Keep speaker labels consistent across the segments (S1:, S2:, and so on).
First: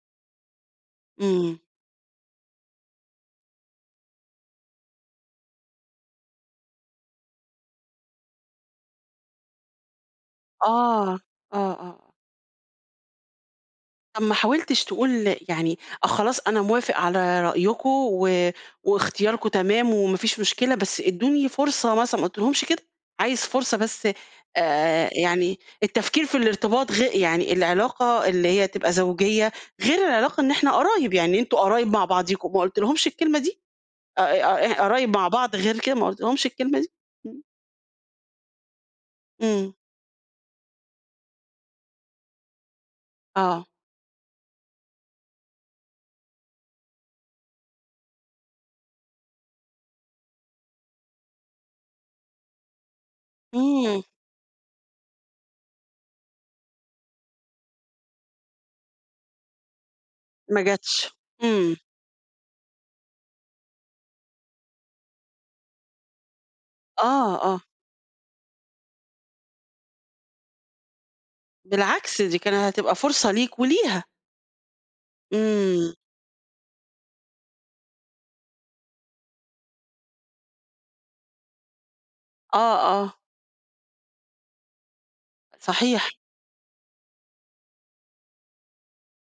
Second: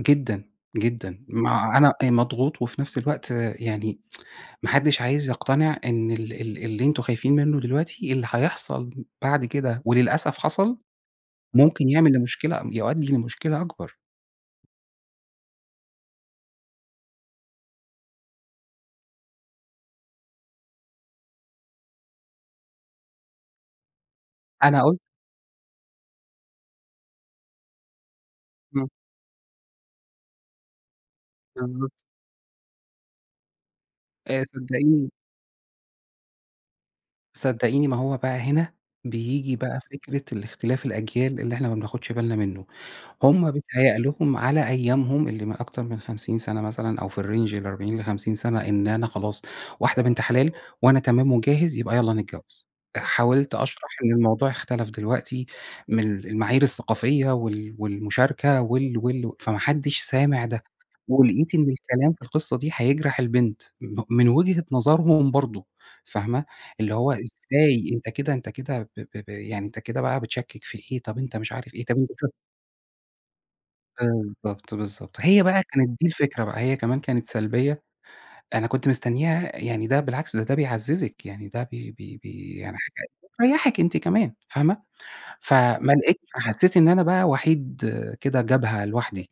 S1: جدًا، جدًا،
S2: إمم.
S1: ما أنا مضغوط وفي نفس الوقت يعني ما حدش عايز يقتنع إن ال ال اللي أنتم خايفين مِنُه دلوقتي، اللي هيحصل بعد كده وللأسف
S2: آه،
S1: حصل،
S2: آه آه
S1: ممكن
S2: آه.
S1: يعمل لمشكلة يؤدّي لمشكلة أكبر.
S2: طَب ما حاولتش تقول يعني آه، خلاص أنا موافق على رأيكم، و واختياركم تمام وما فيش مشكلة، بس إدّوني فرصة مثلًا، ما قُلتلهُمش كده، عايز فرصة بس
S1: أنا قُلت
S2: آآ يعني التفكير في الارتباط غي يعني العلاقة اللي هي
S1: إمم.
S2: تبقى زوجيّة، غير العلاقة إن إحنا قرايب، يعني أنتم قرايب
S1: بالضبط.
S2: مع بعضيكم، ما قُلتلهُمش الكلمة دي؟ ق
S1: آآ،
S2: ق
S1: صدقيني
S2: قرايب مع بعض غير كده ما قُلتلهُمش الكلمة دي؟ إمم.
S1: صدقيني ما هو بقى هنا، بييجي
S2: إمم.
S1: بقى فكرة الاختلاف الأجيال اللي إحنا ما بناخُدش بالنا منُه، هُم
S2: آه.
S1: بيتهيَّأ لهم على أيامهم اللي من أكتر من 50 سَنَة مثلًا أو في الRange ل40 ل50 سَنَة إن أنا خلاص، واحدة بنت حلال، وأنا تمام وجاهز يبقى يالّا نتجوَّز، حاولت أشرح
S2: إمم.
S1: إن الموضوع اختلف دلوقتي، من ال المعايير الثّقافية، وال والمُشاركة وال وال فما حدش سامع
S2: ما
S1: ده،
S2: جاتش،
S1: ولقيت إن
S2: إمم.
S1: الكلام في القصّة دي هيجرح البنت، م من وجهة نظرهُم برضه فاهمة، اللي هو
S2: آه، آه.
S1: إزاي أنت كده أنت كده ب ب ب يعني أنت كده بقى بتشكِّك في إيه، طَب أنت مش عارف إيه، طَب أنت
S2: بالعكس،
S1: ش
S2: دي كان هتبقى فرصة ليك وليها.
S1: بالضبط، بالضبط، هي بقى كانت
S2: إمم.
S1: دي الفكرة بقى، هي كمان كانت سلبية، أنا كنت مستنِّيها يعني ده بالعكس، ده ده بيعزّزِك، يعني ده بي بي
S2: آه،
S1: بي يعني حاجة
S2: آه.
S1: بتريّحِك أنتِ كمان فاهمة، فما
S2: صحيح.
S1: لقيتش فحسّيت إن أنا بقى وحيد كده جبهة لوحدي،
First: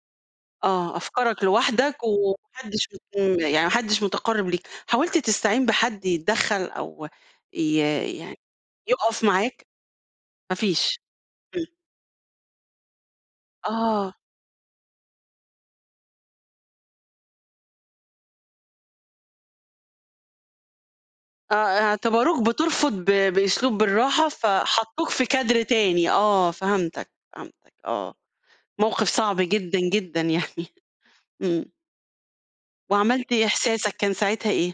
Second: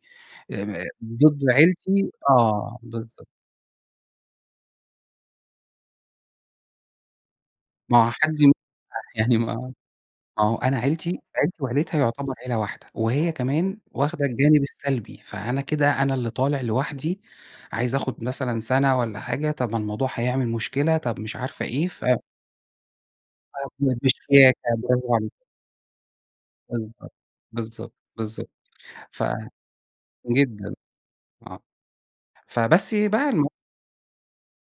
S1: آآ
S2: آه،
S1: م ضد
S2: أفكارك لوحدك
S1: عيلتي
S2: وما
S1: آه،
S2: حدِش ب
S1: بالضبط.
S2: إمم يعني ما حدِش مُتقرّب ليك، حاولت تستعين بحد يتدخّل، أو ي
S1: ما هو حد
S2: يعني
S1: [unintelligible]
S2: يُقف
S1: يعني ما
S2: معاك؟
S1: ما
S2: ما
S1: هو أنا
S2: فيش
S1: عيلتي، عيلتي
S2: إمم.
S1: وعيلتها يعتبر عيلة واحدة، وهي كمان
S2: آه.
S1: واخدة الجانب السَّلبي، فأنا كده أنا اللي طالع لوحدي، عايز آخُد مثلًا سَنَة والّا حاجة، طَب الموضوع هيعمل مشكلة، طَب مش
S2: آه،
S1: عارفة إيه، ف
S2: اعتبروك بترفض ب بأسلوب
S1: أرفض
S2: بالرّاحة، ف
S1: بشياكة
S2: حطُّوك
S1: براڤو
S2: في
S1: عليكِ.
S2: كادر تاني آه، فهمتك،
S1: بالضبط،
S2: فهمتك
S1: بالضبط،
S2: آه،
S1: بالضبط،
S2: موقف
S1: ف
S2: صعب جدًا، جدًا يعني
S1: جدًا، آه،
S2: إمم.
S1: فبس بقى
S2: وعملت إيه،
S1: الم
S2: إحساسك كان ساعتها إيه؟